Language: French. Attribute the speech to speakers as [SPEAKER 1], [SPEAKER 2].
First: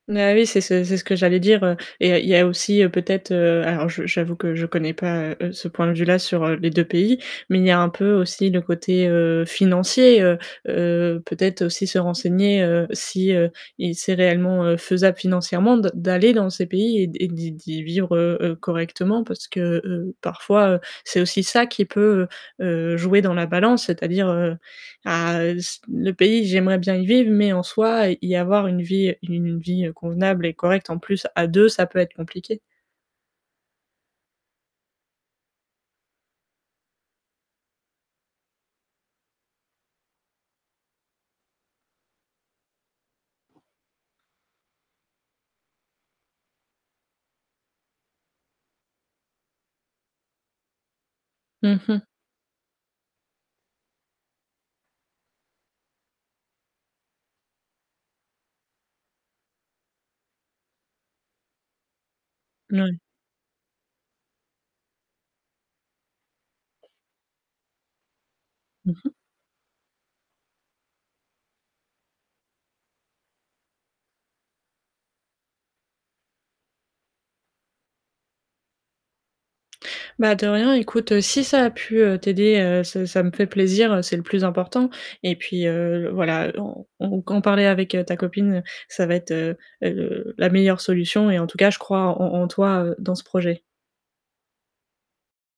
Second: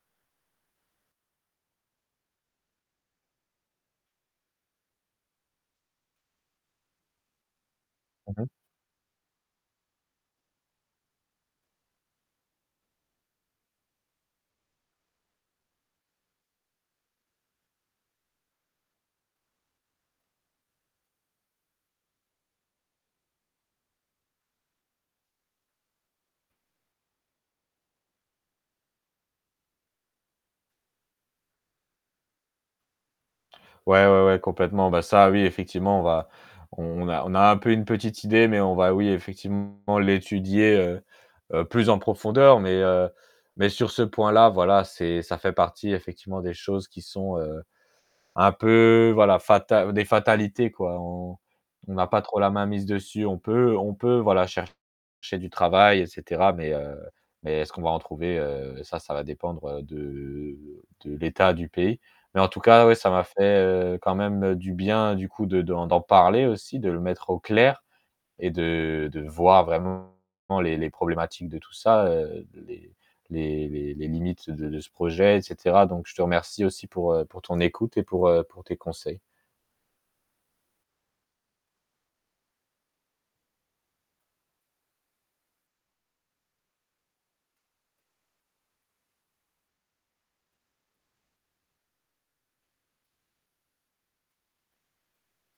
[SPEAKER 1] Mais oui, c'est ce c'est ce que j'allais dire, heu et il y a il y a aussi, heu, peut-être, heu alors je j'avoue que je connais pas, heu, ce point de vue-là sur les 2 pays, mais il y a un peu
[SPEAKER 2] Mmh mh.
[SPEAKER 1] aussi le côté, heu, financier, heu, heu, peut-être aussi se renseigner, heu, si, heu et c'est réellement, heu, faisable financièrement de d'aller dans ces pays et d et d'y d'y vivre, heu, heu, heu, correctement parce que, heu, parfois, heu, c'est aussi ça qui peut, heu, jouer dans la balance, c'est-à-dire, heu, ah, heu, c le pays, j'aimerais bien y vivre, mais en soit, y y avoir une vie une vie convenable et correcte, en plus à 2, ça peut être compliqué.
[SPEAKER 2] Ouais, ouais, ouais, complètement. Bah, ça, oui effectivement on va on a on a un peu une petite idée, mais on va, oui, effectivement l'étudier, heu, heu, plus en profondeur, mais, heu, mais sur ce point-là, voilà, c'est ça fait partie effectivement des choses qui sont, heu, un peu, voilà, fatal des fatalités, quoi, on
[SPEAKER 1] Mmh
[SPEAKER 2] on
[SPEAKER 1] mh.
[SPEAKER 2] n'a pas trop la main mise dessus. On peut on peut, voilà, chercher du travail et cetera mais, heu, mais est-ce qu'on va en trouver, heu, ça, ça va dépendre, heu, de de l'état du pays. Mais en tout cas,
[SPEAKER 1] Mouais.
[SPEAKER 2] ouais, ça m'a fait, heu, quand même du bien du coup, de d'en d'en parler aussi de le mettre au clair et
[SPEAKER 1] Mmh
[SPEAKER 2] de
[SPEAKER 1] mh.
[SPEAKER 2] de voir vraiment, les les problématiques de tout ça, heu, les les les les limites de de ce projet et cetera donc je te remercie aussi pour, heu, pour ton écoute et pour, heu, pour tes conseils.
[SPEAKER 1] Bah de rien, écoute si ça a pu, heu, t'aider, heu, ça ça me fait plaisir, c'est le plus important et puis, heu, voilà en en qu'en parler avec ta copine, ça va être, heu, heu, la meilleure solution et en tout cas, je crois en en toi, heu, dans ce projet.